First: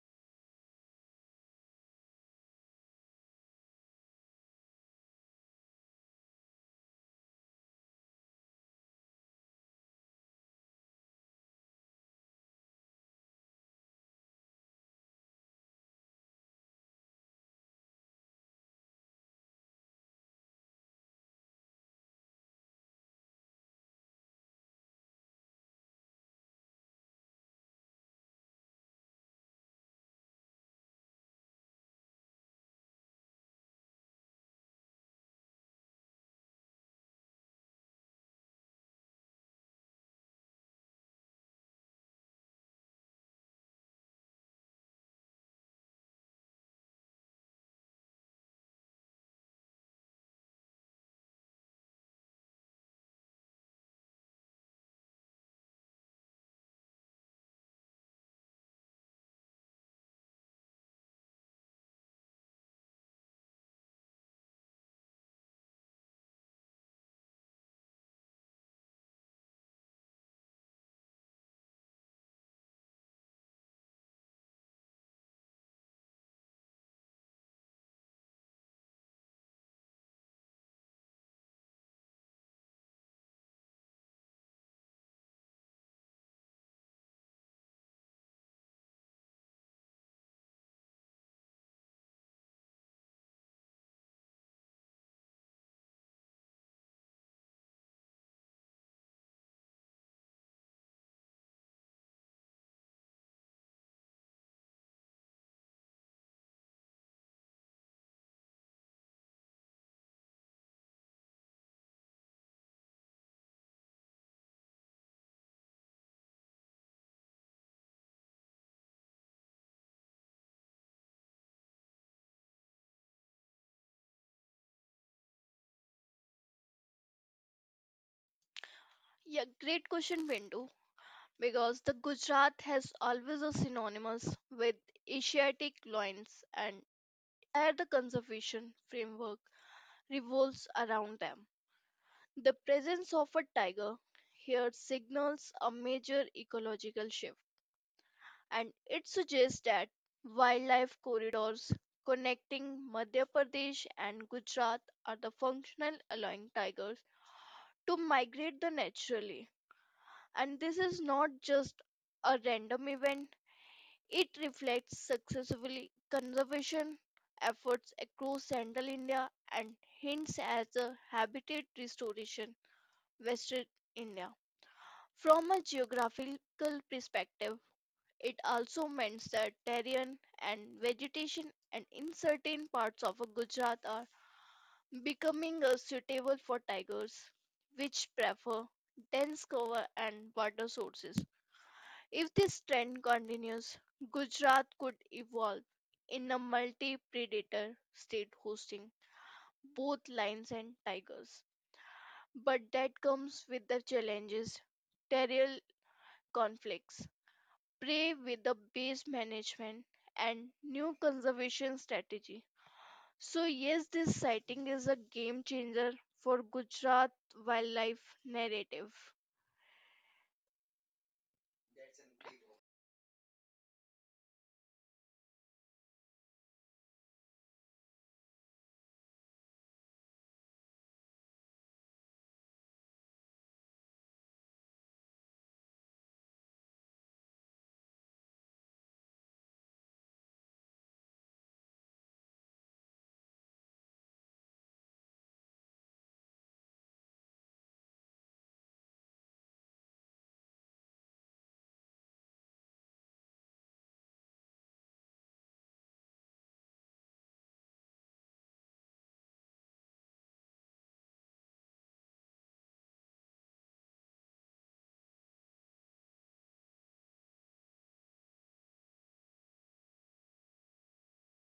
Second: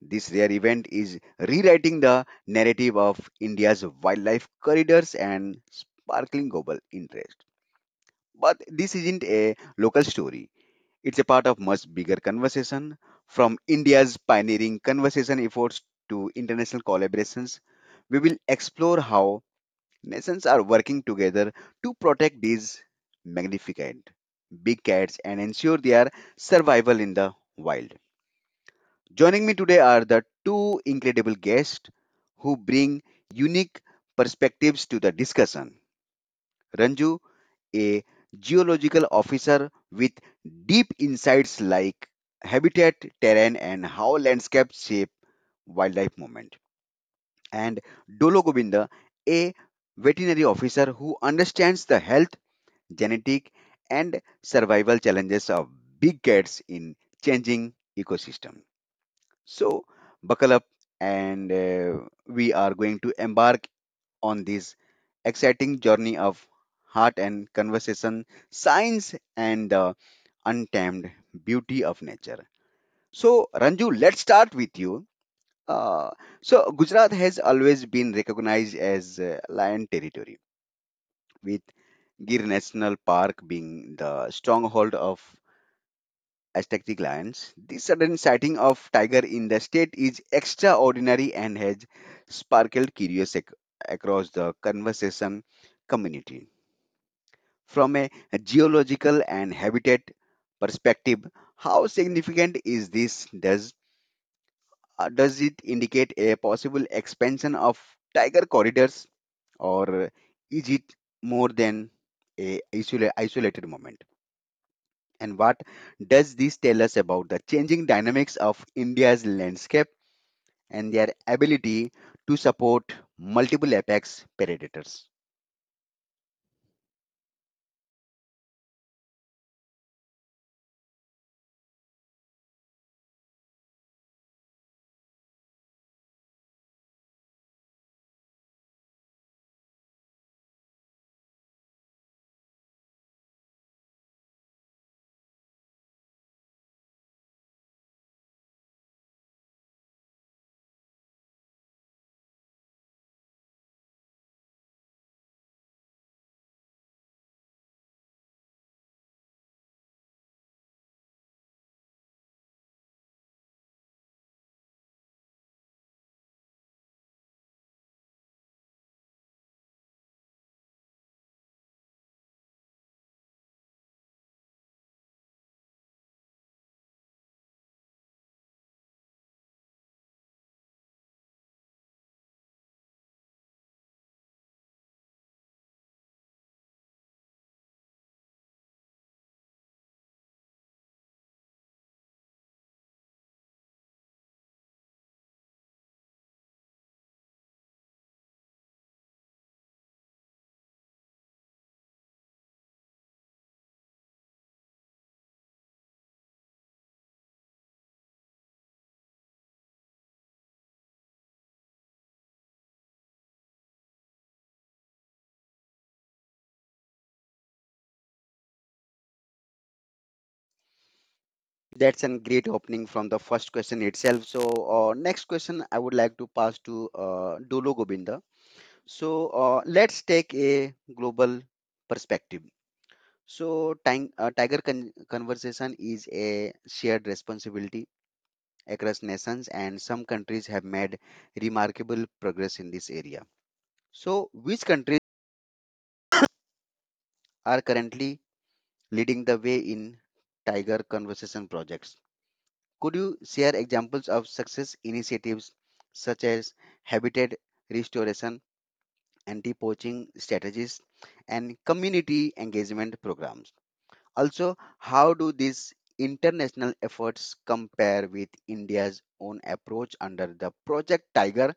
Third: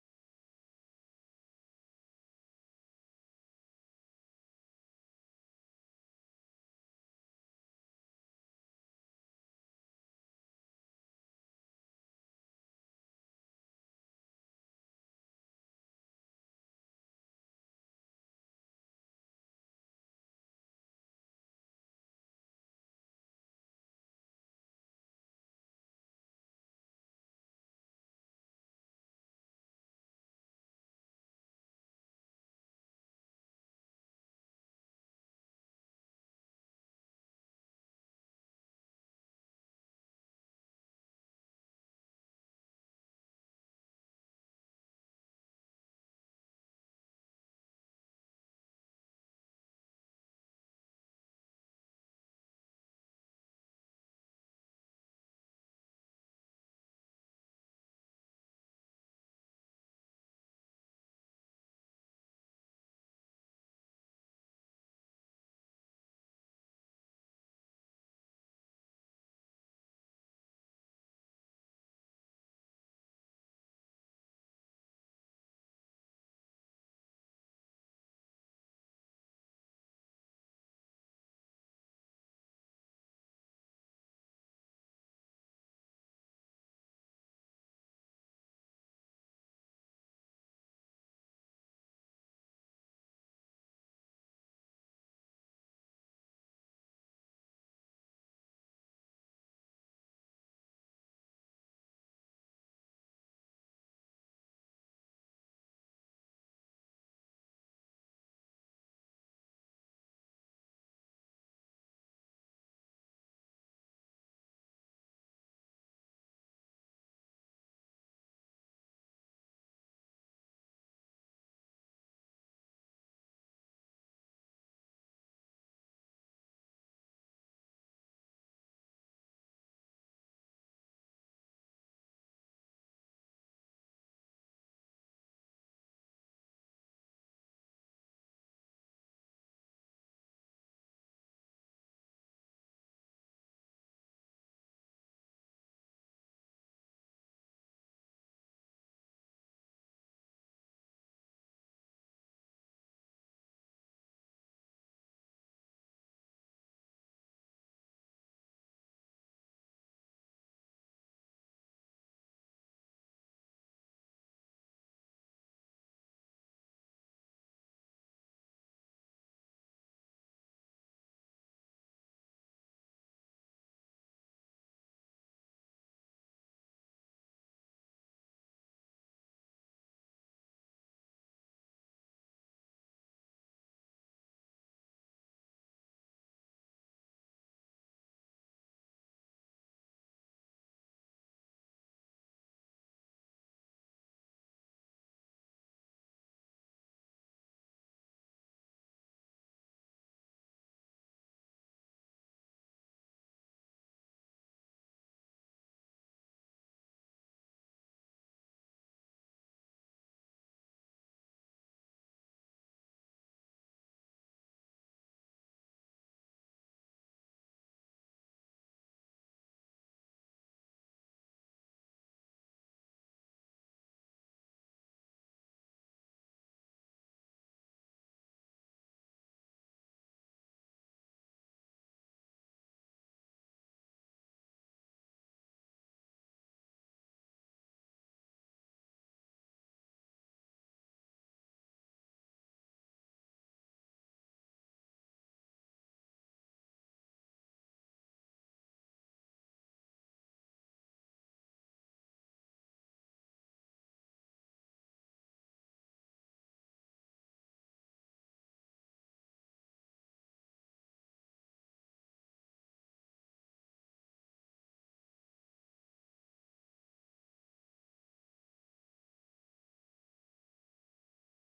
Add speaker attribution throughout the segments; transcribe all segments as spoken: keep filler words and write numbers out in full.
Speaker 1: This rare event is rewriting the narrative of India's wildlife corridors and sparkling global interest. But this isn't a local story. It's a part of much bigger conversation, from India's pioneering conservation efforts to international collaborations. We will explore how nations are working together to protect these magnificent big cats and ensure their survival in the wild. Joining me today are the two incredible guests who bring unique perspectives to the discussion. Ranju, a geological officer with deep insights like habitat, terrain, and how landscapes shape wildlife movement. And Dolo Govinda, a veterinary officer who understands the health genetic, and survival challenges of big cats in changing ecosystem. So buckle up and uh, we are going to embark on this exciting journey of heart and conversation, science and the untamed beauty of nature. So Ranju, let's start with you. Uh, so Gujarat has always been recognized as uh, lion territory with Gir National Park being the stronghold of Aztec lions. The sudden sighting of tiger in the state is extraordinary and has sparkled curiosity across the conservation community. From a geological and habitat perspective, how significant is this? Does uh, does it indicate a possible expansion of tiger corridors, or is it more than a isol- isolated moment? And what does this tell us about the changing dynamics of India's landscape and their ability to support multiple apex predators?
Speaker 2: Yeah, great question, Bindu. Because the Gujarat has always a synonymous with Asiatic loins and where the conservation framework revolves around them. The presence of a tiger here signals a major ecological shift, and it suggests that wildlife corridors connecting Madhya Pradesh and Gujarat are the functional allowing tigers to migrate the naturally. And this is not just a random event, it reflects successfully conservation efforts across central India and hints at the habitat restoration western India. From a geographical perspective, it also means that terrain and vegetation and in certain parts of Gujarat are becoming uh, suitable for tigers, which prefer dense cover and water sources. If this trend continues, Gujarat could evolve in a multi predator state hosting both lions and tigers. But that comes with the challenges, territorial conflicts, prey with the base management, and new conservation strategy. So, yes, this sighting is a game changer for Gujarat wildlife narrative.
Speaker 1: That's a great opening from the first question itself. So, uh, next question I would like to pass to uh, Dolo Gobinda. So, uh, let's take a global perspective. So, tang- uh, tiger con- conversation is a shared responsibility across nations, and some countries have made remarkable progress in this area. So, which countries are currently leading the way in tiger conservation projects? Could you share examples of success initiatives such as habitat restoration, anti-poaching strategies, and community engagement programs? Also, how do these international efforts compare with India's own approach under the Project Tiger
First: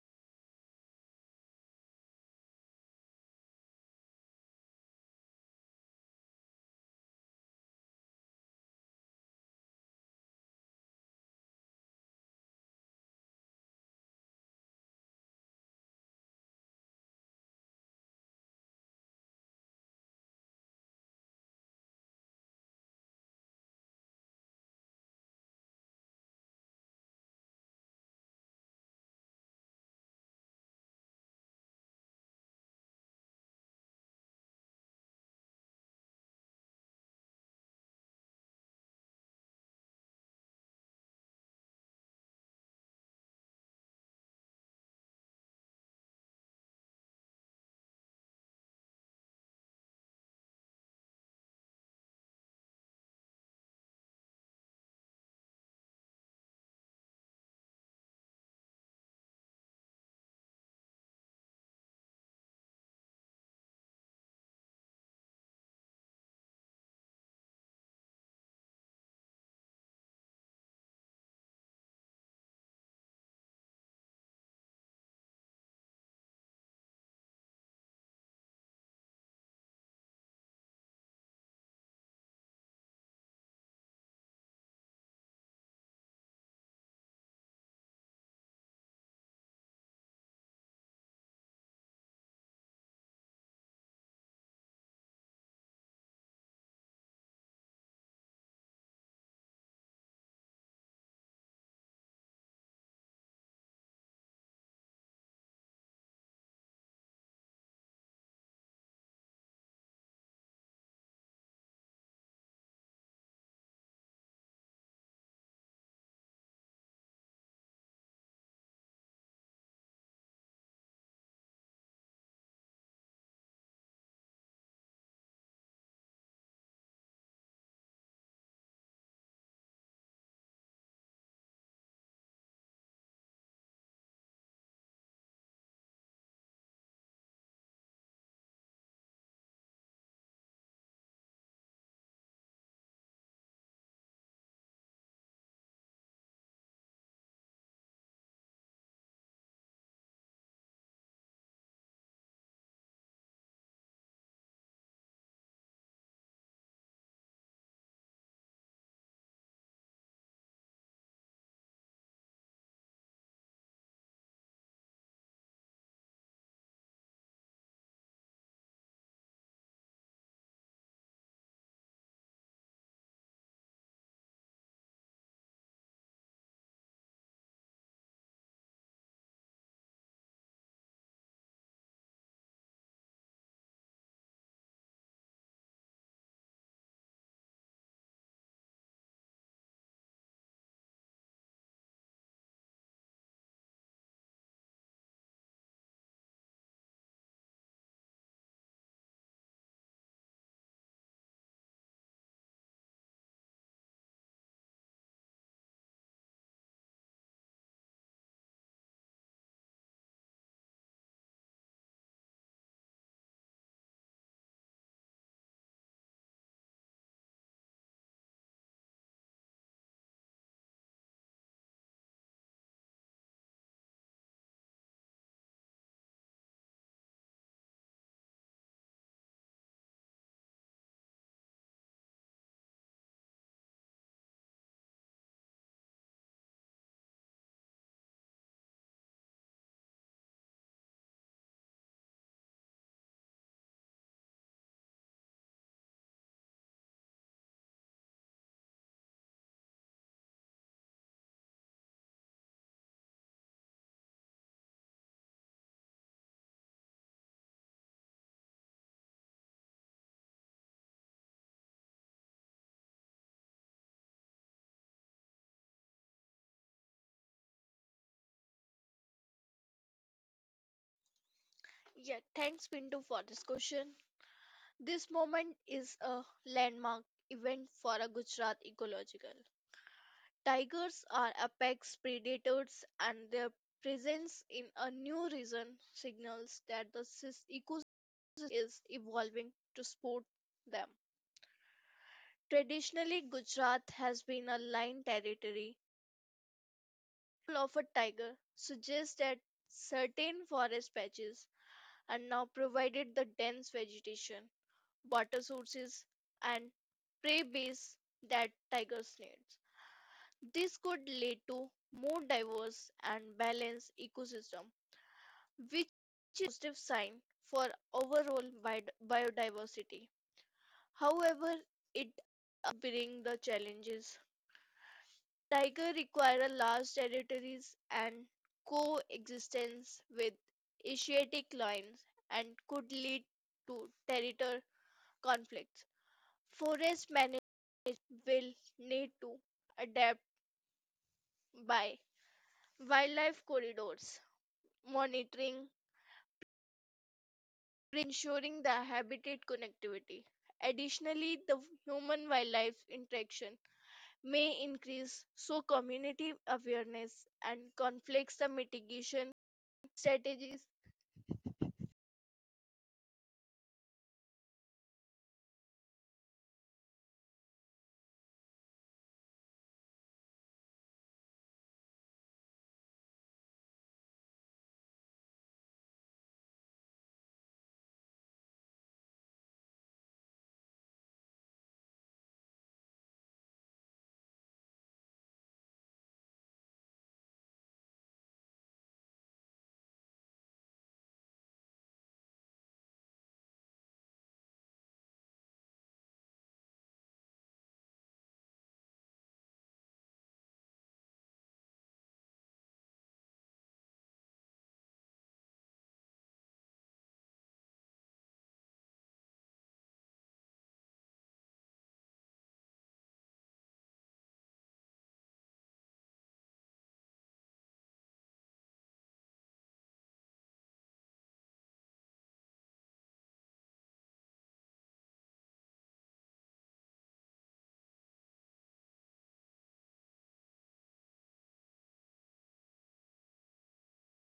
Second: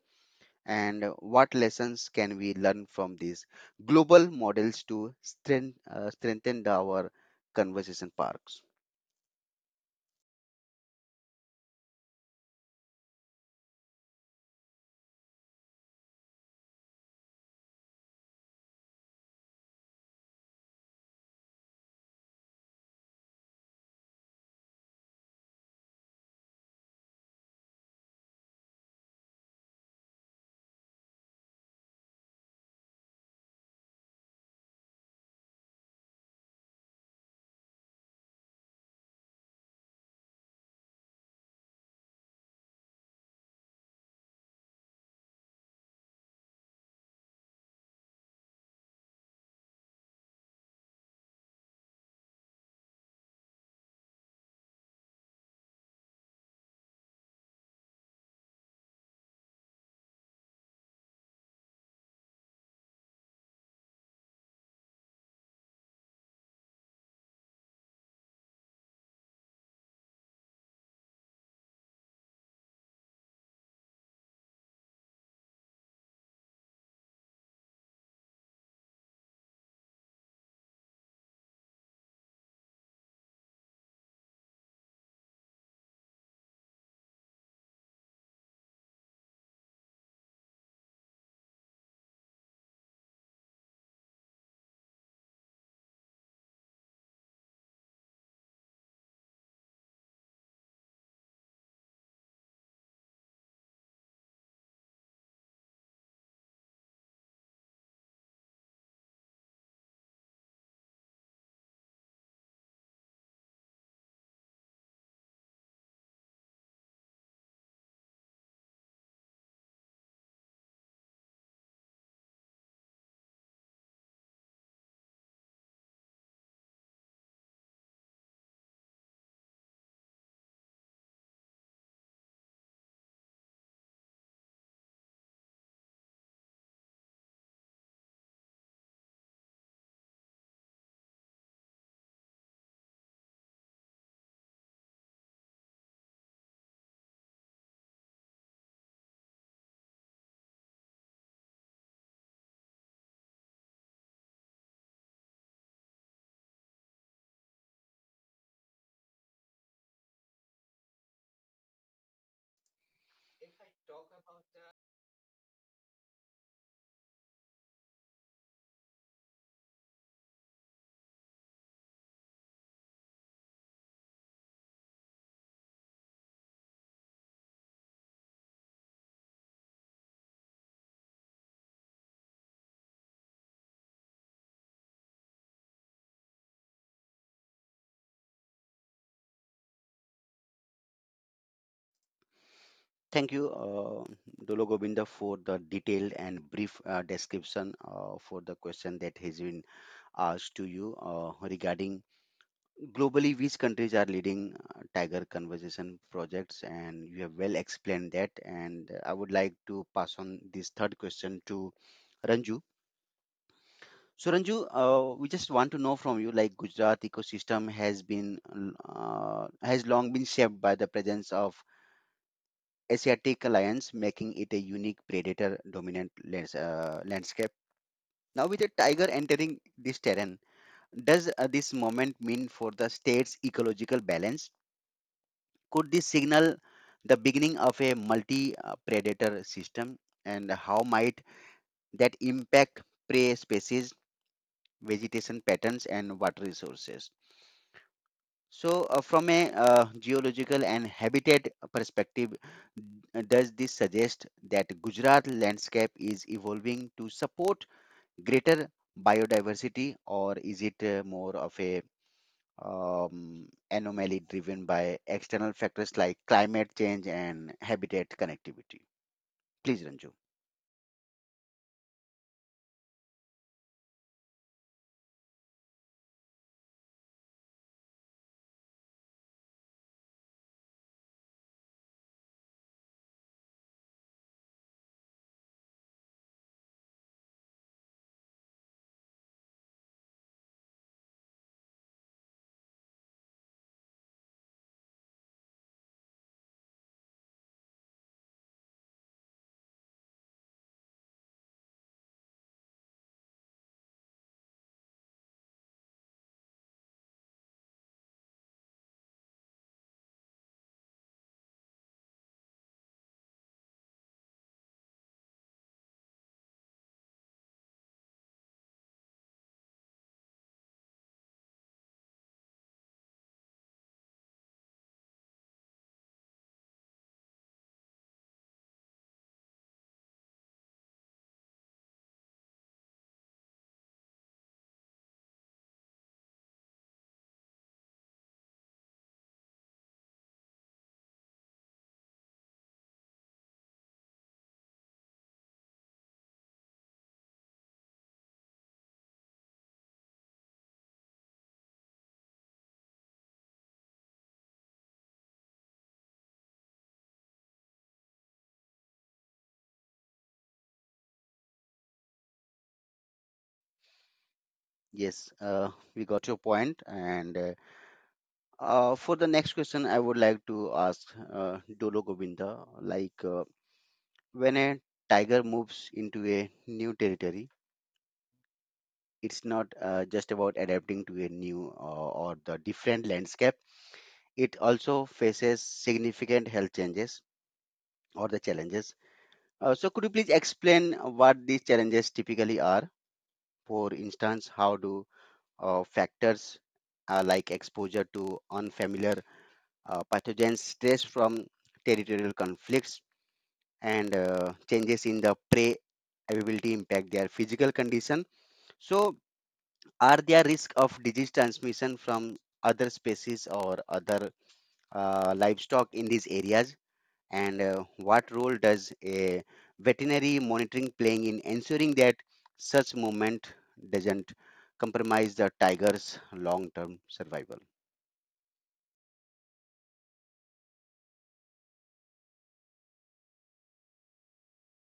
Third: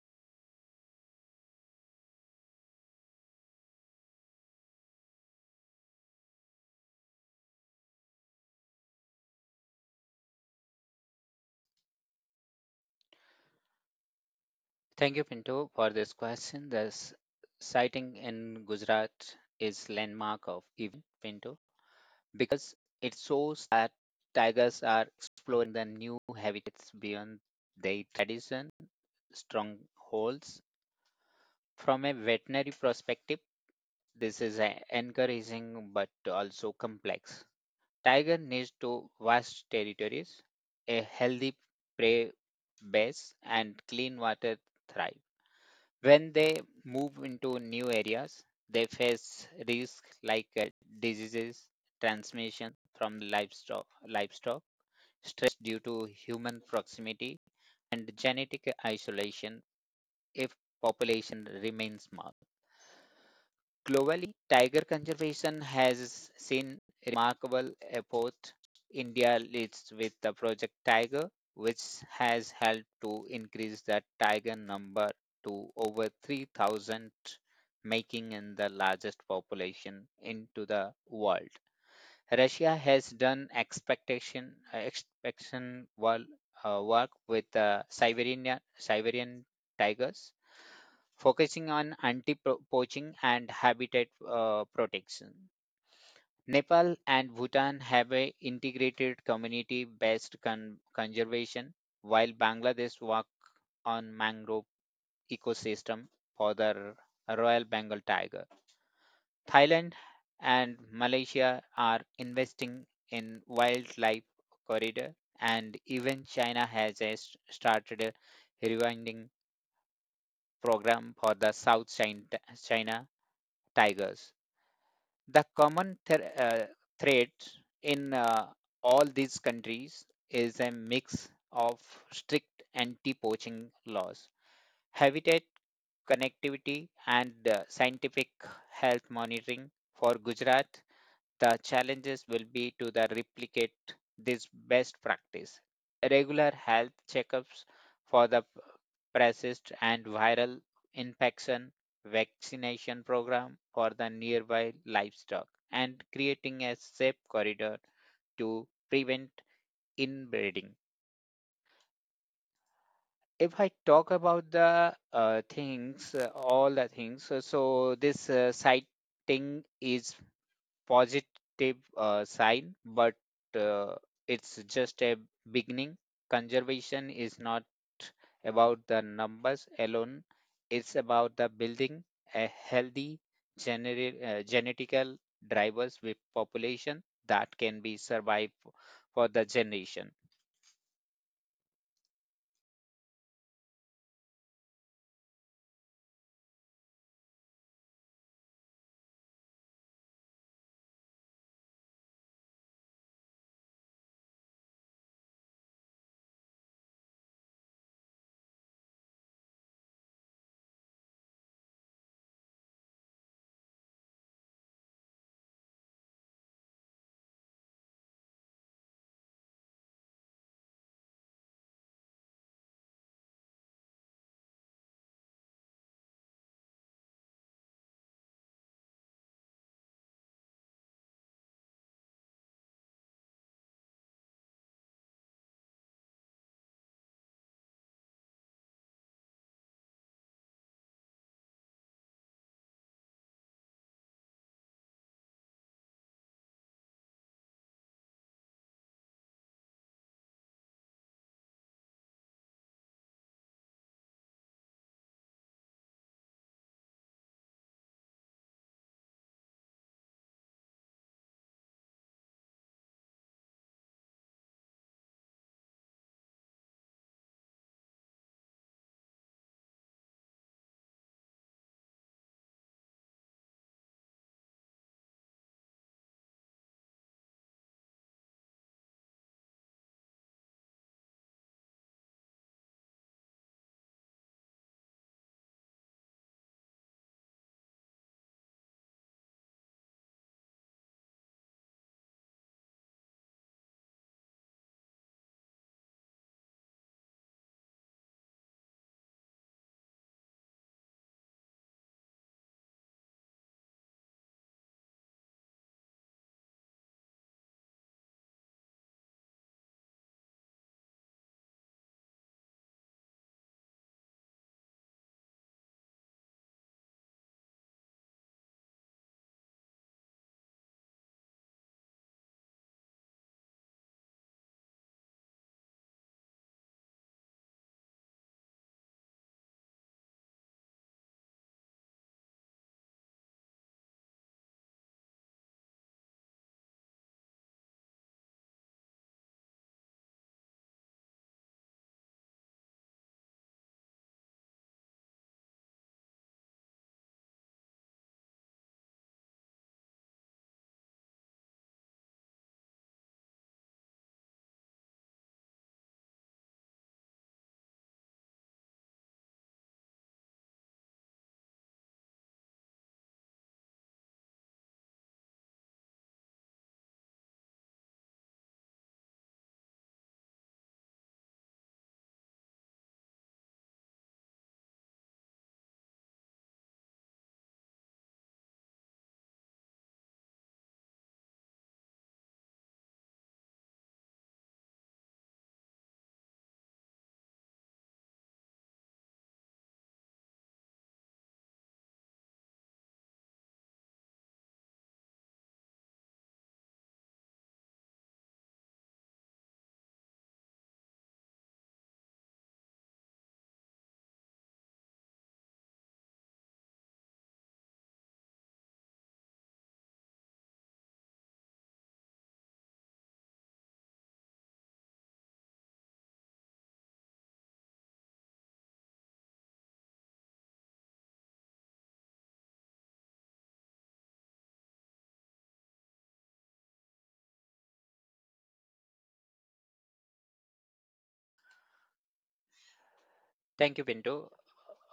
Speaker 1: and what lessons can we learn from these global models to strengthen, uh, strengthen our conversation parks?
Speaker 3: Thank you, Pinto, for this question. This sighting in Gujarat is landmark of event, Pinto, because it shows that tigers are exploring the new habitats beyond their tradition strongholds. From a veterinary perspective, this is a- encouraging but also complex. Tiger needs to vast territories, a healthy prey base, and clean water thrive. When they move into new areas, they face risks like uh, diseases, transmission from livestock, livestock, stress due to human proximity, and genetic isolation if population remains small. Globally, tiger conservation has seen remarkable efforts. India leads with the Project Tiger, which has helped to increase the tiger number to over three thousand, making it the largest population into the world. Russia has done expectation uh, expectation wall, uh, work with uh, Siberian Siberian tigers, focusing on anti-poaching and habitat uh, protection. Nepal and Bhutan have a integrated community-based con- conservation, while Bangladesh work on mangrove ecosystem for the Royal Bengal tiger. Thailand and Malaysia are investing in wildlife corridor and even China has a s- started a rewilding program for the South Chin- China tigers. The common th- uh, thread in uh, all these countries is a mix of strict anti-poaching laws habitat connectivity and uh, scientific health monitoring for Gujarat, the challenges will be to the replicate this best practice. Regular health checkups for the p- persist and viral infection vaccination program for the nearby livestock and creating a safe corridor to prevent inbreeding. If I talk about the uh, things, uh, All the things, uh, so this uh, sighting is positive uh, sign, but uh, it's just a beginning. Conservation is not about the numbers alone; it's about the building a healthy generi uh, genetical drivers with population that can be survived for the generation.
Speaker 1: Thank you, uh, Dolo Govinda, for the detailed and brief uh, description uh, for the question that has been asked to you uh, regarding globally which countries are leading uh, Tiger conversation projects, and you have well explained that. And I would like to pass on this third question to Ranju. So Ranju, uh, we just want to know from you, like Gujarat ecosystem has been uh, has long been shaped by the presence of Asiatic lions, making it a unique predator dominant lands, uh, landscape. Now, with a tiger entering this terrain, does uh, this moment mean for the state's ecological balance? Could this signal the beginning of a multi-predator system, and how might that impact prey species, vegetation patterns, and water resources? So, uh, from a uh, geological and habitat perspective, uh, does this suggest that Gujarat landscape is evolving to support greater biodiversity, or is it uh, more of a um, anomaly driven by external factors like climate change and habitat connectivity? Please, Ranju.
Speaker 2: Yeah, thanks, Pinto, for this question. This moment is a landmark event for a Gujarat ecological. Tigers are apex predators and their presence in a new region signals that the sys- ecosystem is evolving to support them. Traditionally, Gujarat has been a lion territory. Role of a tiger suggests that certain forest patches are now provided the dense vegetation water sources, and prey base that tigers need. This could lead to more diverse and balanced ecosystem, which is a positive sign for overall biodiversity. However, it brings the challenges. Tiger require large territories and coexistence with Asiatic lions and could lead to territorial conflicts. Forest management will need to adapt by wildlife corridors, monitoring, ensuring the habitat connectivity. Additionally, the human wildlife interaction may increase, so community awareness and conflicts the mitigation strategies
Speaker 1: Yes, uh, we got your point. And uh, uh, for the next question, I would like to ask uh, Dolo Govinda, like. Uh, when a tiger moves into a new territory, it's not uh, just about adapting to a new uh, or the different landscape. It also faces significant health changes or the challenges. Uh, so could you please explain what these challenges typically are? For instance, how do uh, factors uh, like exposure to unfamiliar uh, pathogens, stress from territorial conflicts, and uh, changes in the prey availability impact their physical condition? So are there risk of disease transmission from other species or other uh, livestock in these areas? And uh, what role does a veterinary monitoring playing in ensuring that such movement doesn't compromise the tiger's long-term survival?
Speaker 3: Thank you, Pinto.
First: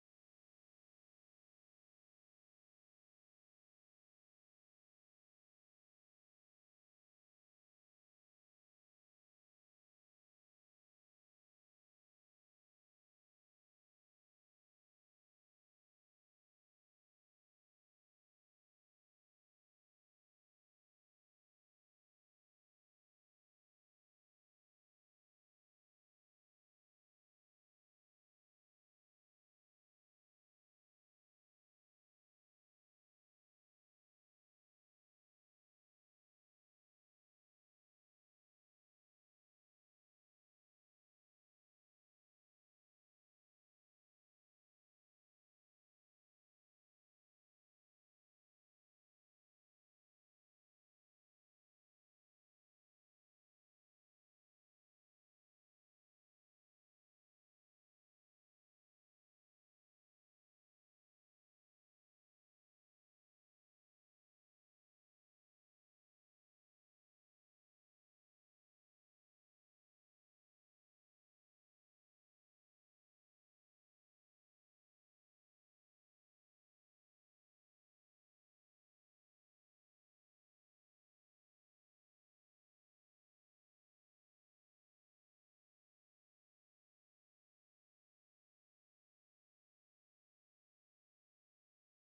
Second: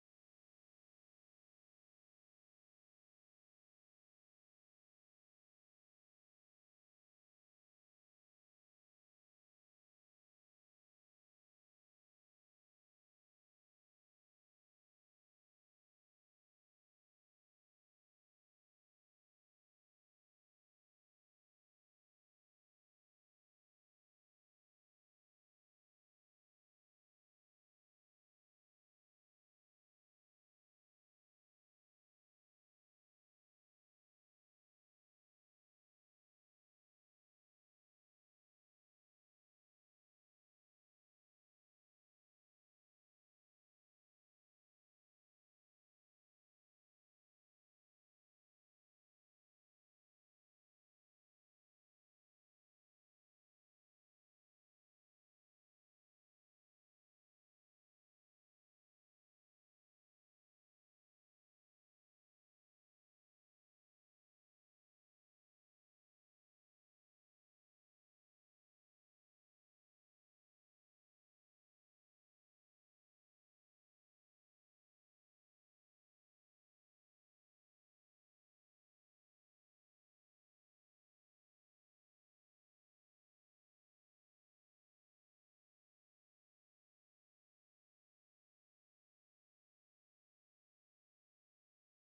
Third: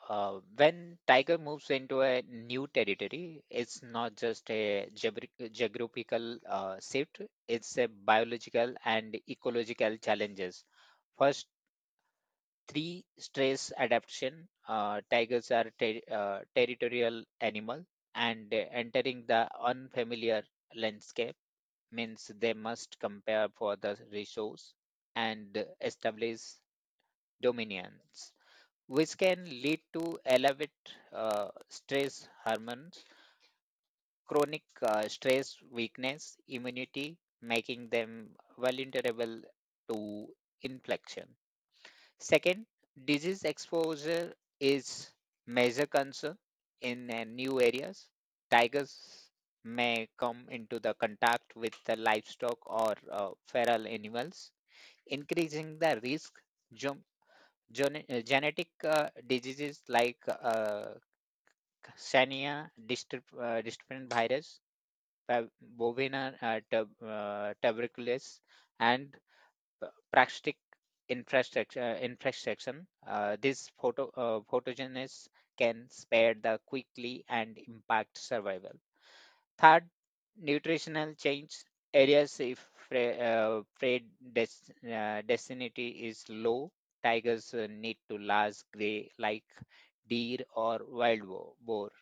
Speaker 3: Uh, when tiger moves into a new territory, it's not just a geobr- geographical uh, shift, it's a biological and ecological challenges. First, three stress adaptation. Uh, tigers are ter- uh, territorial animal and uh, entering the unfamiliar landscape means they must compare for the resource and establish dominions which can lead to elevated uh, stress hormones, chronic uh, stress weakness, immunity, making them vulnerable to infection. Second, disease exposure is major concern in uh, new areas. Tigers may come into the contact with the livestock or uh, feral animals, increasing the risk. Jump, gen- uh, genetic uh, diseases like uh, Sania, distant, uh, distant virus, pa- bovina uh, tub, uh, tuberculosis, and p- parasitic infrastructure uh, infection. Uh, this photo, uh, pathogens can spread the quickly and impact survival. Third, nutritional change areas if pre, uh, predest- uh, density is low. Tigers uh, need to large gray like deer or wild bo- boar.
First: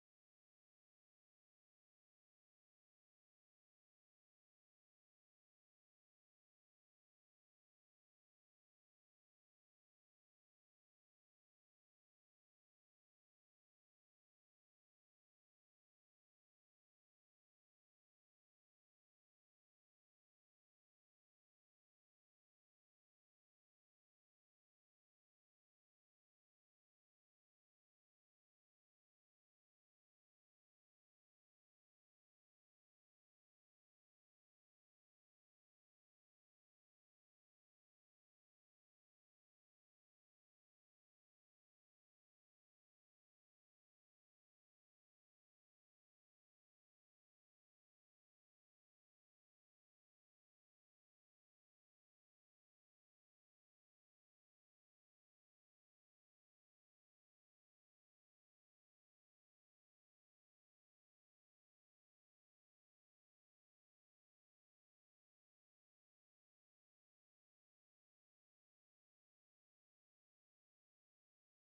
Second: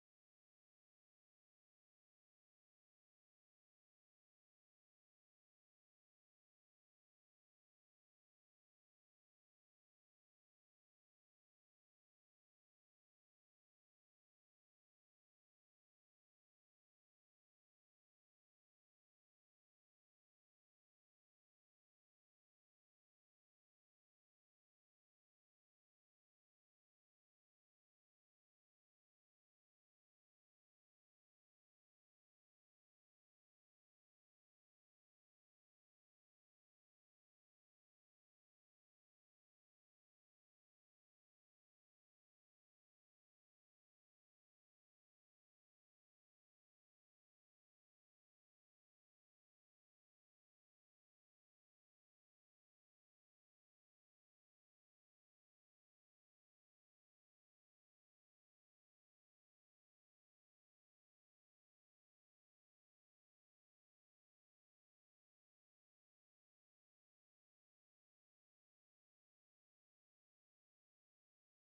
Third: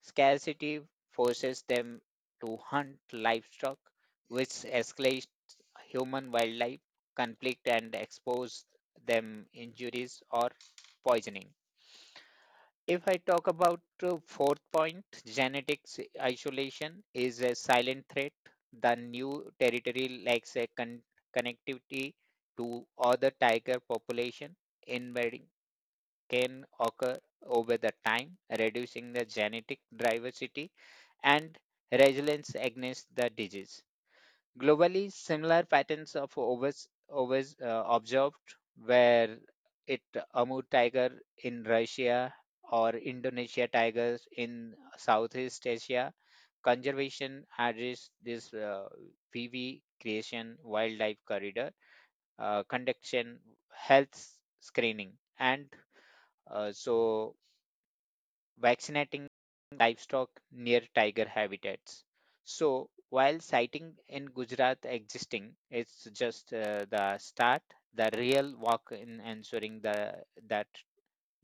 Speaker 3: Scarcity forces them to hunt livestock, which escalates human wildlife conflict and expose them injuries or poisoning. If I talk about uh, fourth point, genetics isolation is a silent threat. The new territory lacks a con- connectivity to other tiger population, invading can occur over the time, reducing the genetic diversity and resilience against the disease. Globally, similar patterns of overs, overs uh, observed where it Amur tiger in Russia or Indonesia tigers in Southeast Asia. Conservation address this uh, P V creation wildlife corridor, uh, conduction health screening, and uh, so vaccinating livestock near tiger habitats. So, while sighting in Gujarat existing, it's just uh, the start, the real work in ensuring the, that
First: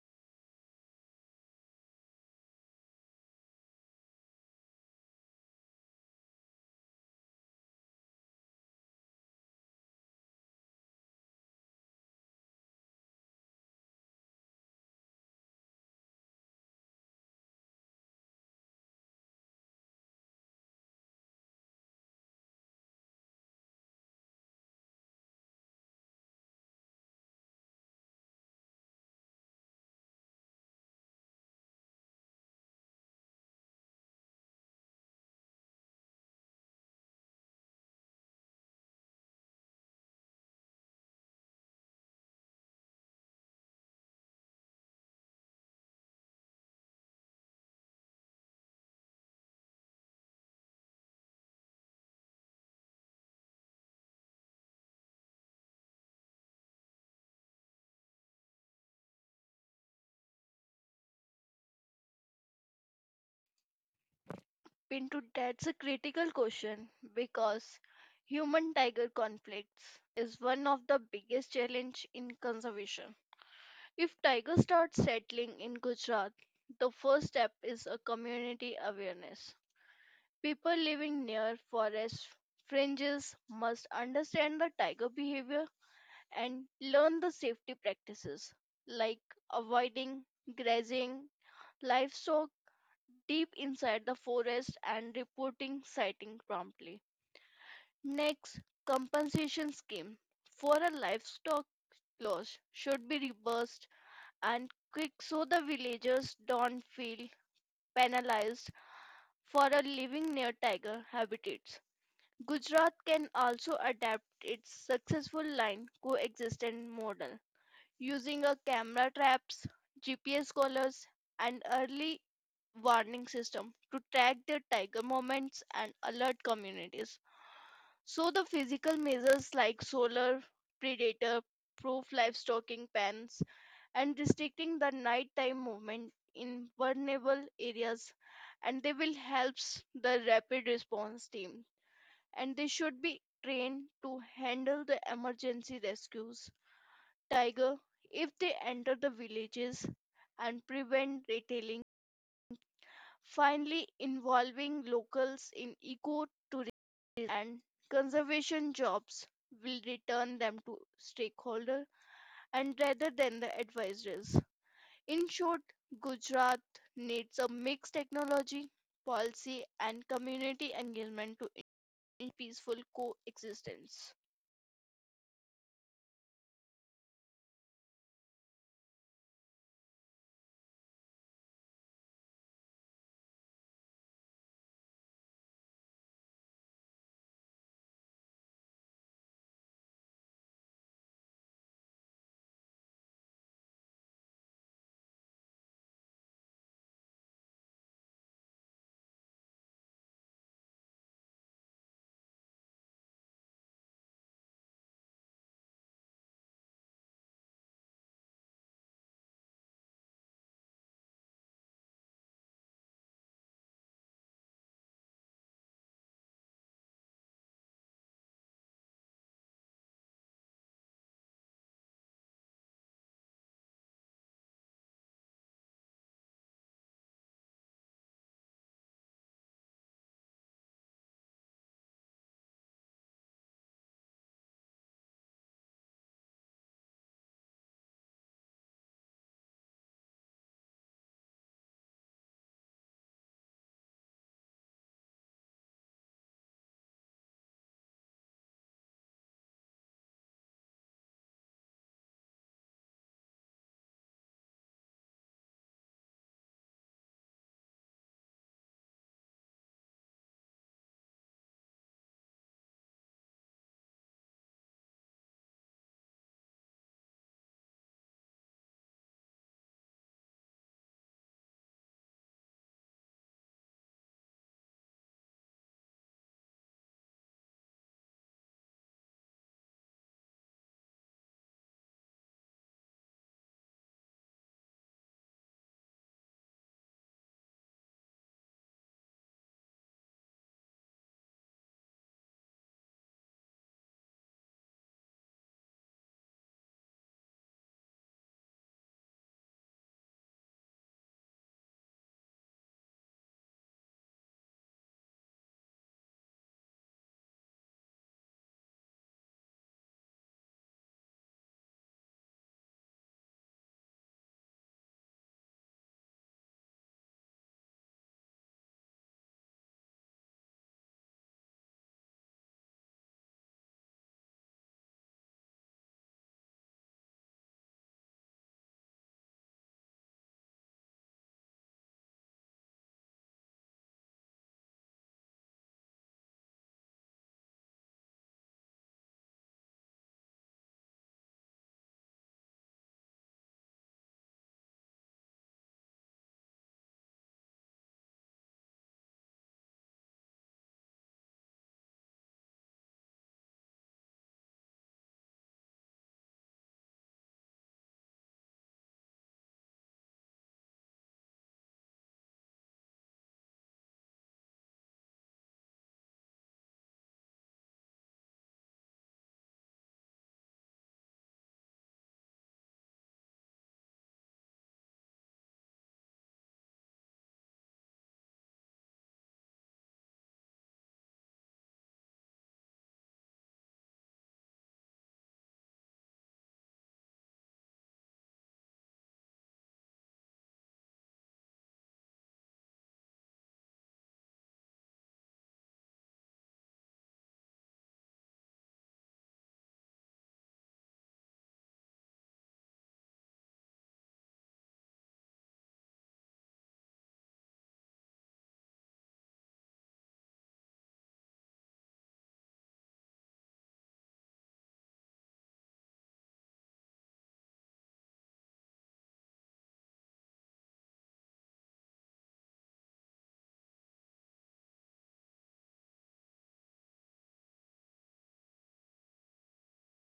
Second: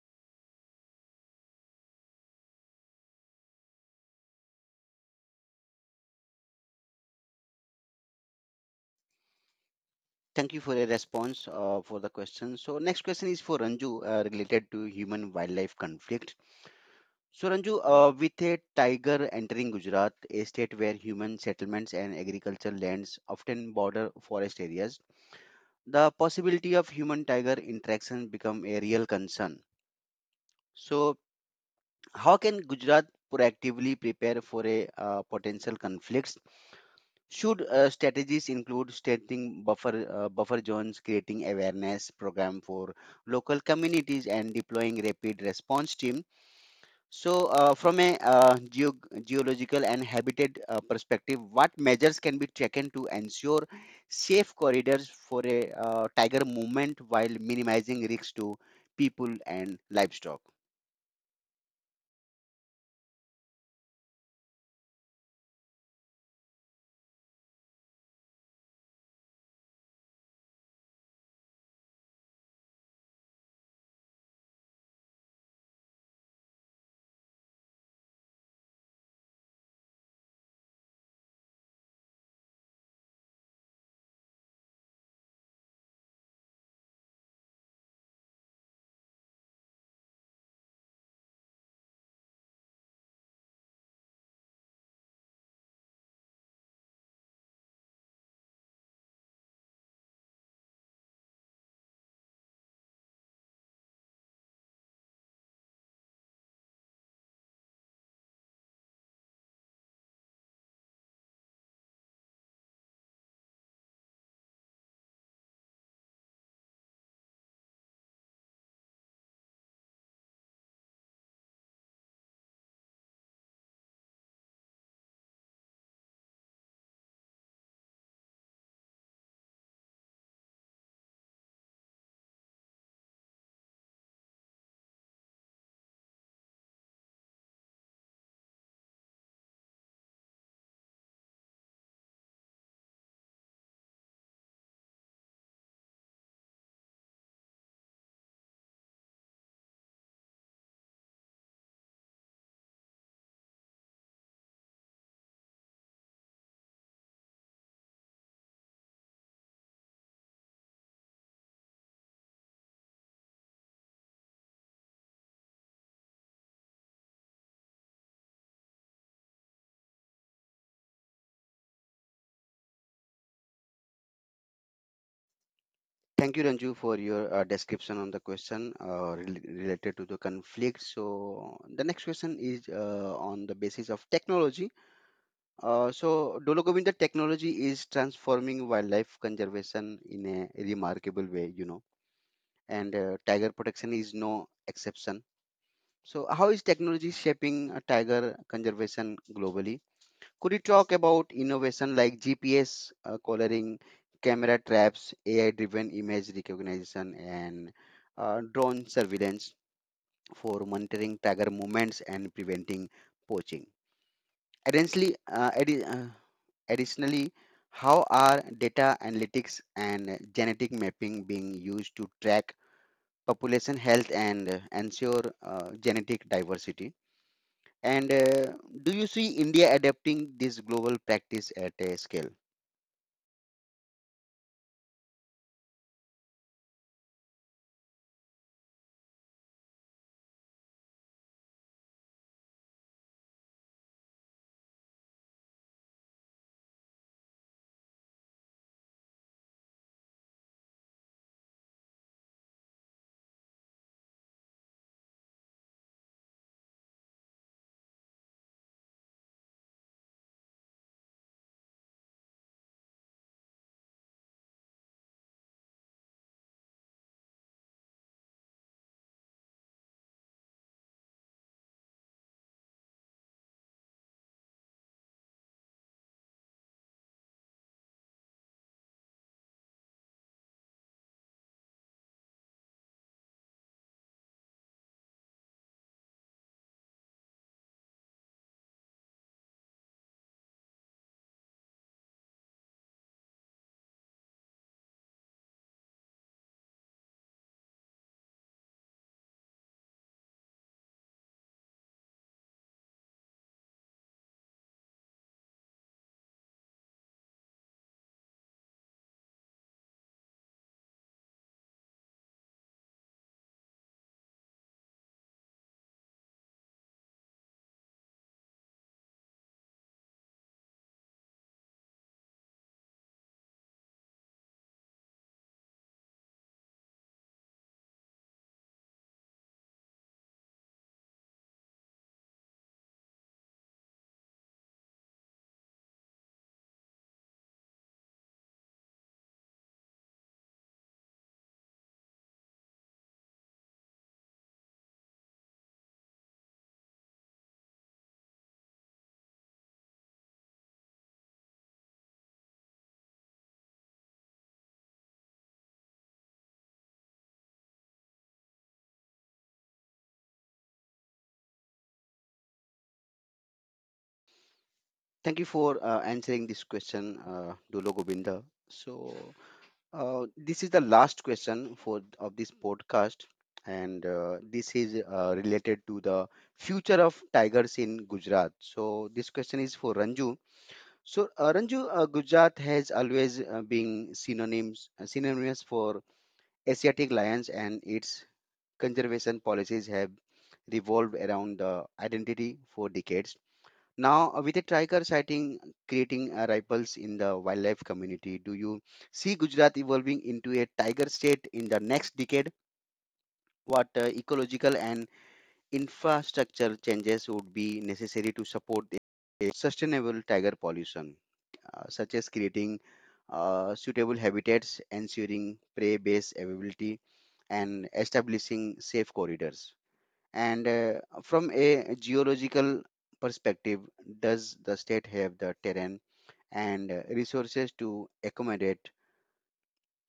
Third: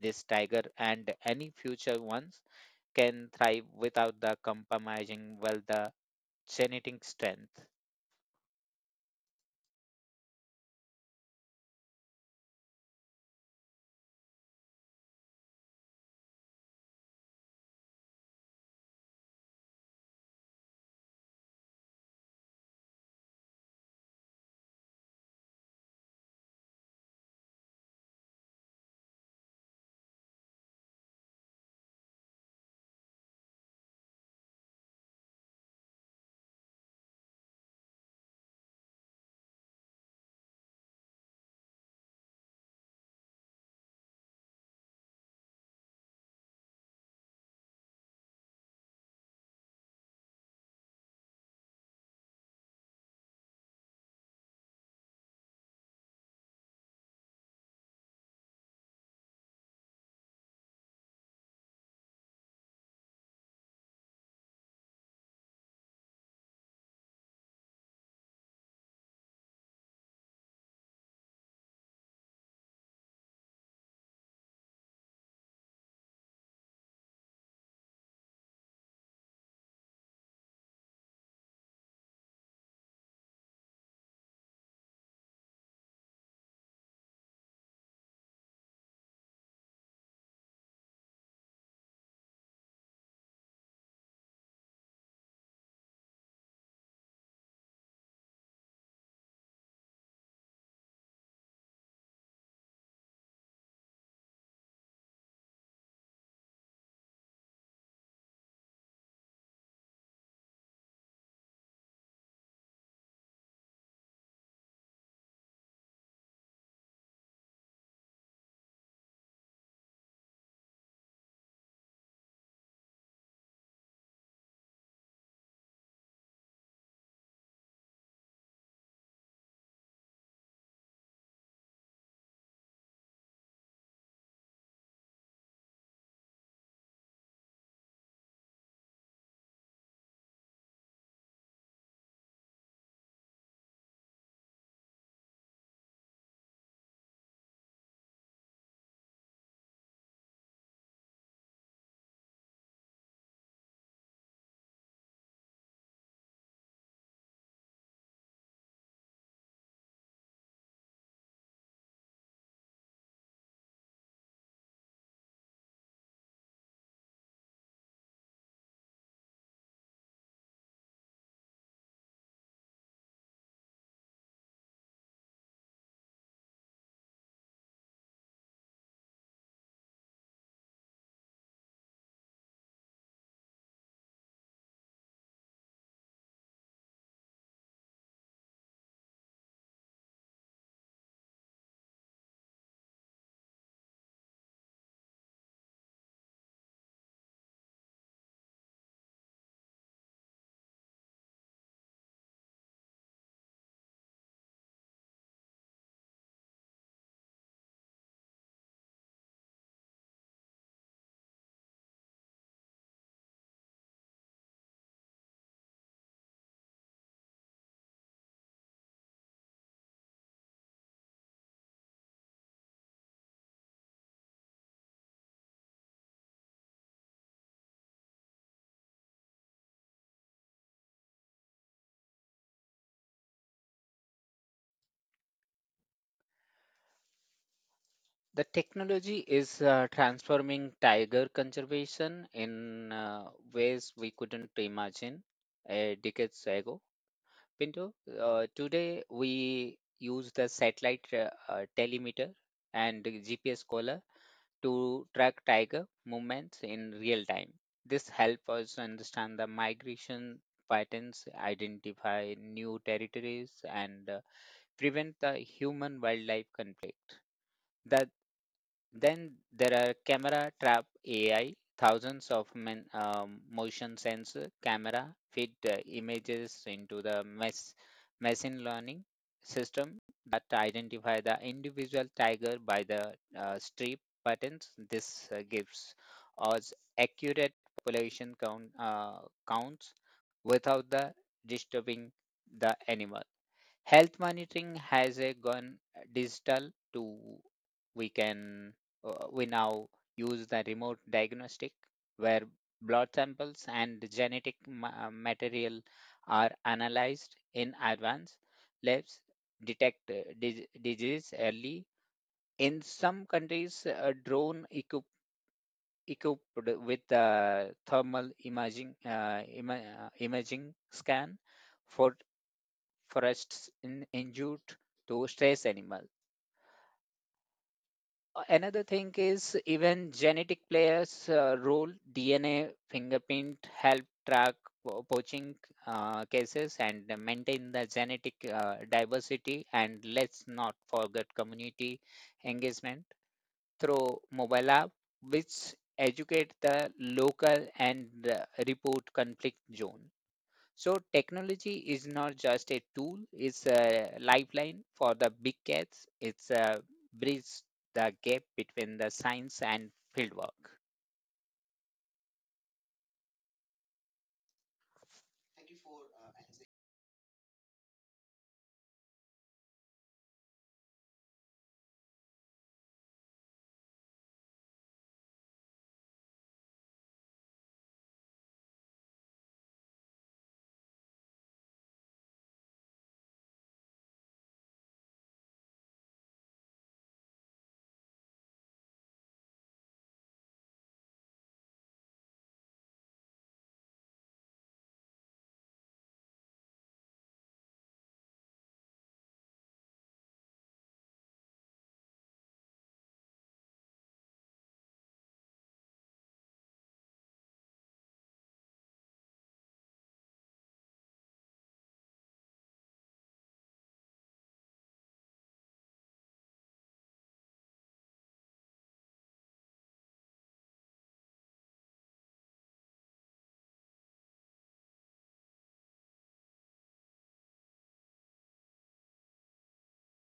Speaker 3: this tiger and any future ones can thrive without the compromising well the genetic strength.
Speaker 1: Thank you for your response uh, for the question. So next question is for Ranju uh, related to human wildlife conflict. So, Ranju, uh, with a tiger entering Gujarat, a state where human settlements and agricultural lands often border forest areas, the possibility of human-tiger interaction become a real concern. So, how can Gujarat proactively prepare for a uh, potential conflicts? Should uh, strategies include strengthening buffer uh, buffer zones, creating awareness program for local communities, and deploying rapid response teams? So, uh, from a uh, geo- geological and habitat uh, perspective, what measures can be taken to ensure safe corridors for a uh, tiger movement while minimizing risks to people and livestock?
Speaker 2: into that's a critical question because human tiger conflicts is one of the biggest challenge in conservation. If tigers start settling in Gujarat, the first step is a community awareness. People living near forest fringes must understand the tiger behavior and learn the safety practices like avoiding grazing livestock deep inside the forest and reporting sighting promptly. Next, compensation scheme for a livestock loss should be reversed and quick so the villagers don't feel penalized for a living near tiger habitats. Gujarat can also adapt its successful line coexistent model using a camera traps, G P S collars, and early warning system to track their tiger movements and alert communities. So the physical measures like solar predator proof livestocking pens and restricting the nighttime movement in vulnerable areas and they will help the rapid response team and they should be trained to handle the emergency rescues tiger if they enter the villages and prevent retailing finally involving locals in eco and conservation jobs will return them to stakeholder and rather than the advisors. In short, Gujarat needs a mixed technology, policy and community engagement to in peaceful coexistence.
Speaker 1: Thank you, Ranju, for your uh, description on the question uh, rel- related to the conflict. So, the next question is uh, on the basis of technology. Uh, so, Dologovind, the technology is transforming wildlife conservation in a remarkable way, you know, and uh, tiger protection is no exception. So, how is technology shaping uh, tiger conservation globally? Could you talk about innovation like G P S uh, collaring, camera traps, A I-driven image recognition, and uh, drone surveillance for monitoring tiger movements and preventing poaching? Additionally, uh, addi- uh, additionally, how are data analytics and genetic mapping being used to track population health and uh, ensure uh, genetic diversity? And uh, do you see India adapting this global practice at a scale?
Speaker 3: The technology is uh, transforming tiger conservation in uh, ways we couldn't imagine uh, decades ago Pinto, uh, today we use the satellite uh, uh, telemeter and the G P S collar to track tiger movements in real time. This helps us understand the migration patterns, identify new territories, and uh, prevent the human wildlife conflict. That then there are camera trap A I, thousands of men, um, motion sensor camera feed uh, images into the mess, machine learning system that identify the individual tiger by the uh, strip patterns. This uh, gives us accurate population count uh, counts without the disturbing the animal health monitoring has uh, gone digital to we can uh, we now use the remote diagnostic where blood samples and genetic ma- uh, material are analyzed in advance labs detect uh, dis- disease early in some countries a drone equip- equipped with uh, thermal imaging uh, ima- uh, imaging scan for forests in, injured to stress animal. Uh, Another thing is even genetic players uh, role D N A fingerprint help track po- poaching uh, cases and maintain the genetic uh, diversity and let's not forget community engagement through mobile app which educate the local and uh, report conflict zone. So technology is not just a tool, it's a lifeline for the big cats. It's a bridge the gap between the science and fieldwork.
Speaker 1: Thank you for uh, answering this question, uh, Dulo Govinda. So, uh, this is the last question for of this podcast, and uh, this is uh, related to the future of tigers in Gujarat. So, this question is for Ranju. So, uh, Ranju, uh, Gujarat has always uh, been synonyms uh, synonymous for Asiatic lions and its conservation policies have revolved around the identity for decades. Now, uh, with a tiger sighting creating uh, ripples in the wildlife community, do you see Gujarat evolving into a tiger state in the next decade? What uh, ecological and infrastructure changes would be necessary to support a sustainable tiger pollution, uh, such as creating uh, suitable habitats, ensuring prey base availability, and establishing safe corridors? And uh, from a geological perspective, does the state have the terrain and uh, resources to accommodate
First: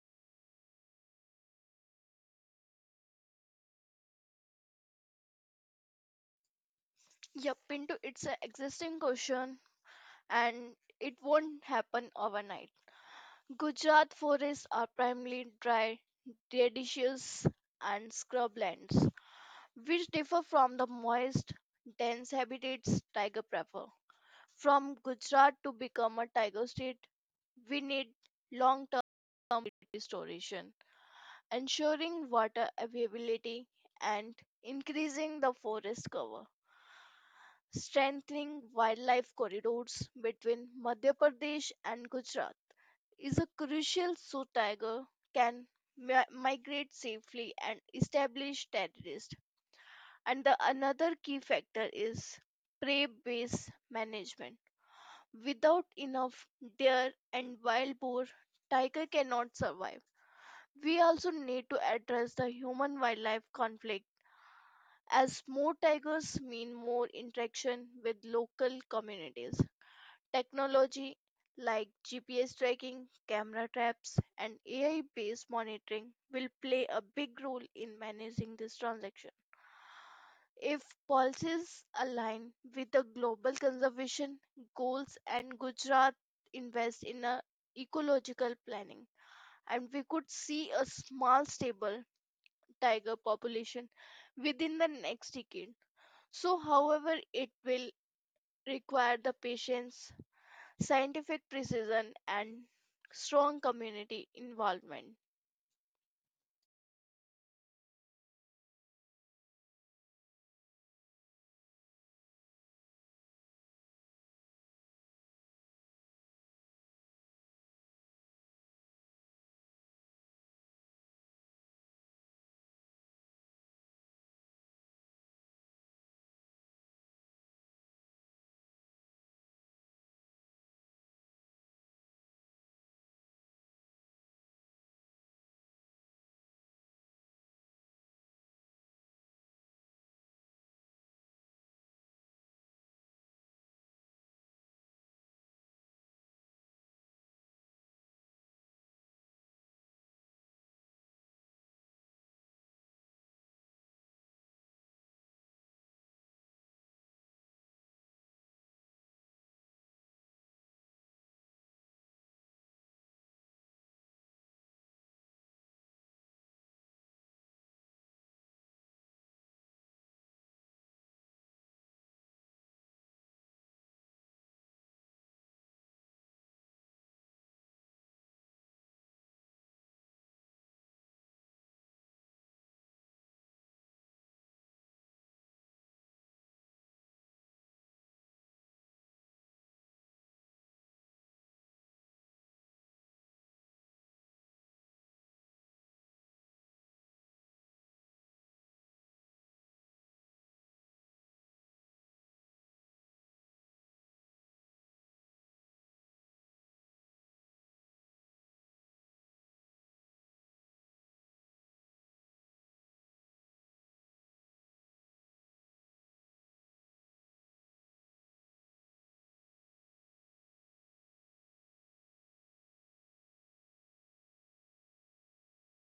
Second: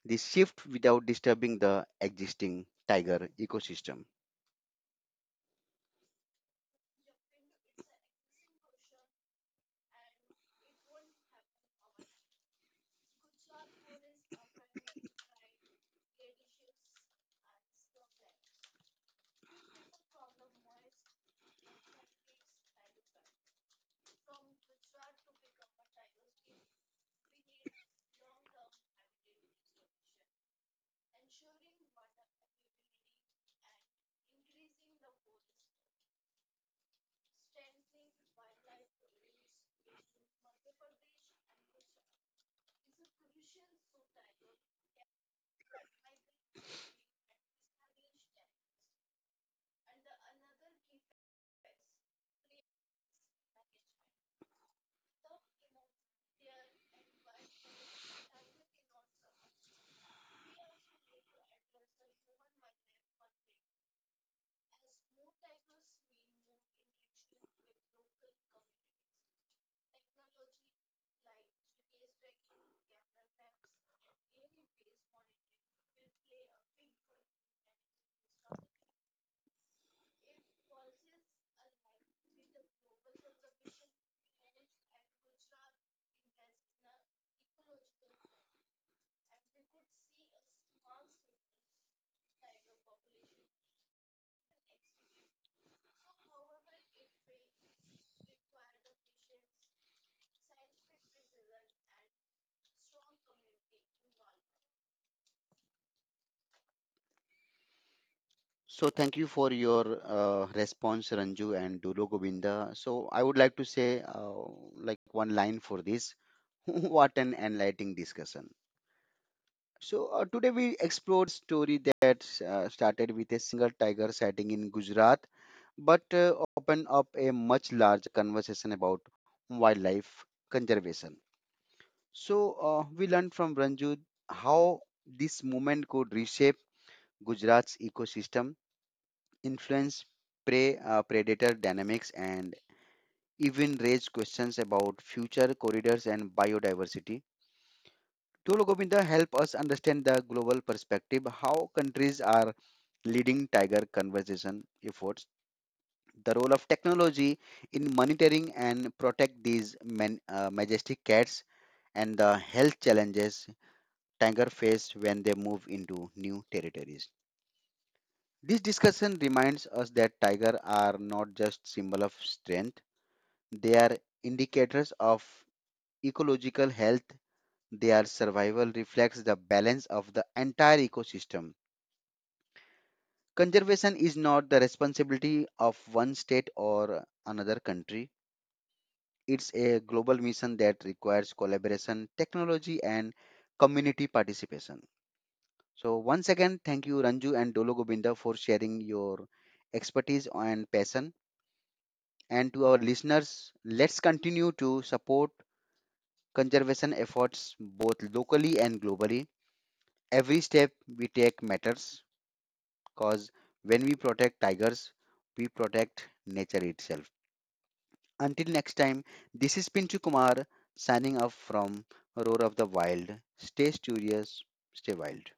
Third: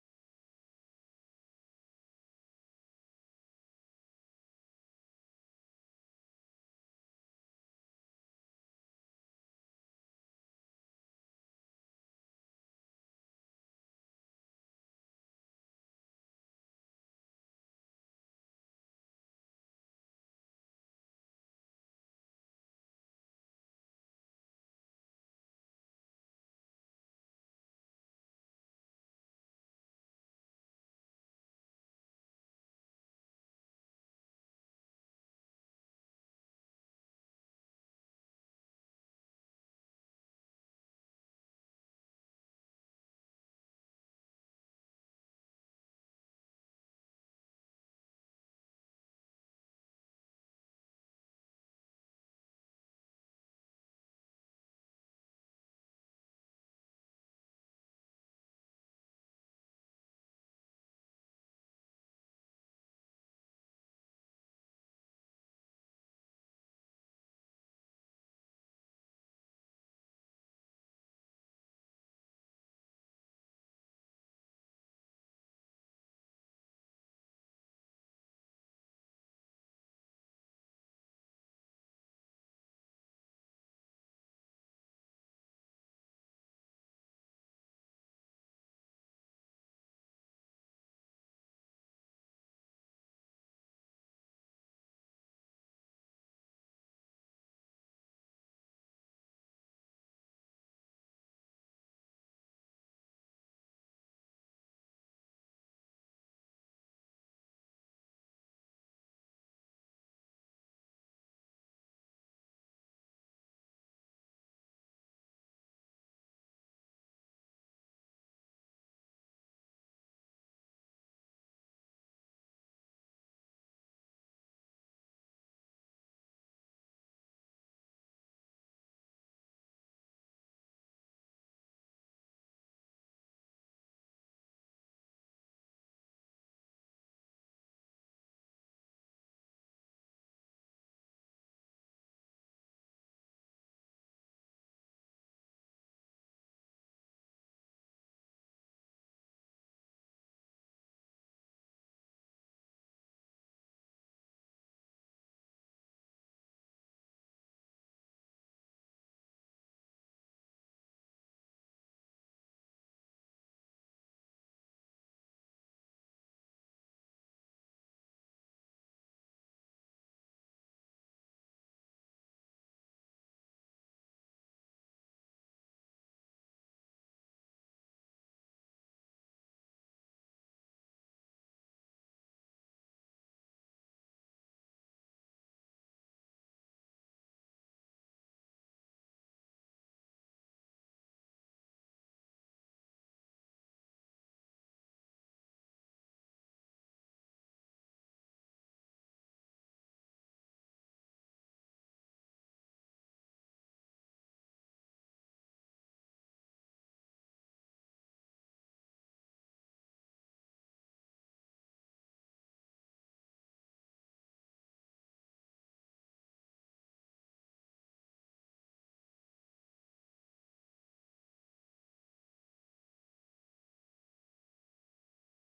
Speaker 1: this shift without disturbing the existing tiger ecosystem?
Speaker 2: Yep, into it's an existing question and it won't happen overnight. Gujarat forests are primarily dry, deciduous and scrublands, which differ from the moist, dense habitats tiger prefer. From Gujarat to become a tiger state, we need long-term restoration, ensuring water availability and increasing the forest cover, strengthening wildlife corridors between Madhya Pradesh and Gujarat is a crucial so tiger can mi- migrate safely and establish territories. And the another key factor is prey based management. Without enough deer and wild boar, tiger cannot survive. We also need to address the human wildlife conflict as more tigers mean more interaction with local communities. Technology like G P S tracking, camera traps, and A I based monitoring will play a big role in managing this transaction. If policies align with the global conservation goals and Gujarat invest in a ecological planning, and we could see a small stable tiger population within the next decade. So, however, it will require the patience, scientific precision, and strong community involvement.
Speaker 1: So thank you for your uh, response, Ranju and Dulo Govinda. So I would like to say uh, like one line for this. What an enlightening discussion. So uh, today we explored story that uh, started with a single tiger sighting in Gujarat, but uh, opened up a much larger conversation about wildlife conservation. So uh, we learned from Ranju how this movement could reshape Gujarat's ecosystem, influence prey uh, predator dynamics and even raise questions about future corridors and biodiversity. Tolo Govinda help us understand the global perspective, how countries are leading tiger conservation efforts, the role of technology in monitoring and protect these man, uh, majestic cats, and the health challenges tiger face when they move into new territories. This discussion reminds us that tiger are not just symbol of strength. They are indicators of ecological health. Their survival reflects the balance of the entire ecosystem. Conservation is not the responsibility of one state or another country. It's a global mission that requires collaboration, technology, and community participation. So, once again, thank you, Ranju and Dolo Gobinda, for sharing your expertise and passion. And to our listeners, let's continue to support conservation efforts both locally and globally. Every step we take matters because when we protect tigers, we protect nature itself. Until next time, this is Pinchu Kumar signing off from Roar of the Wild. Stay curious, stay wild.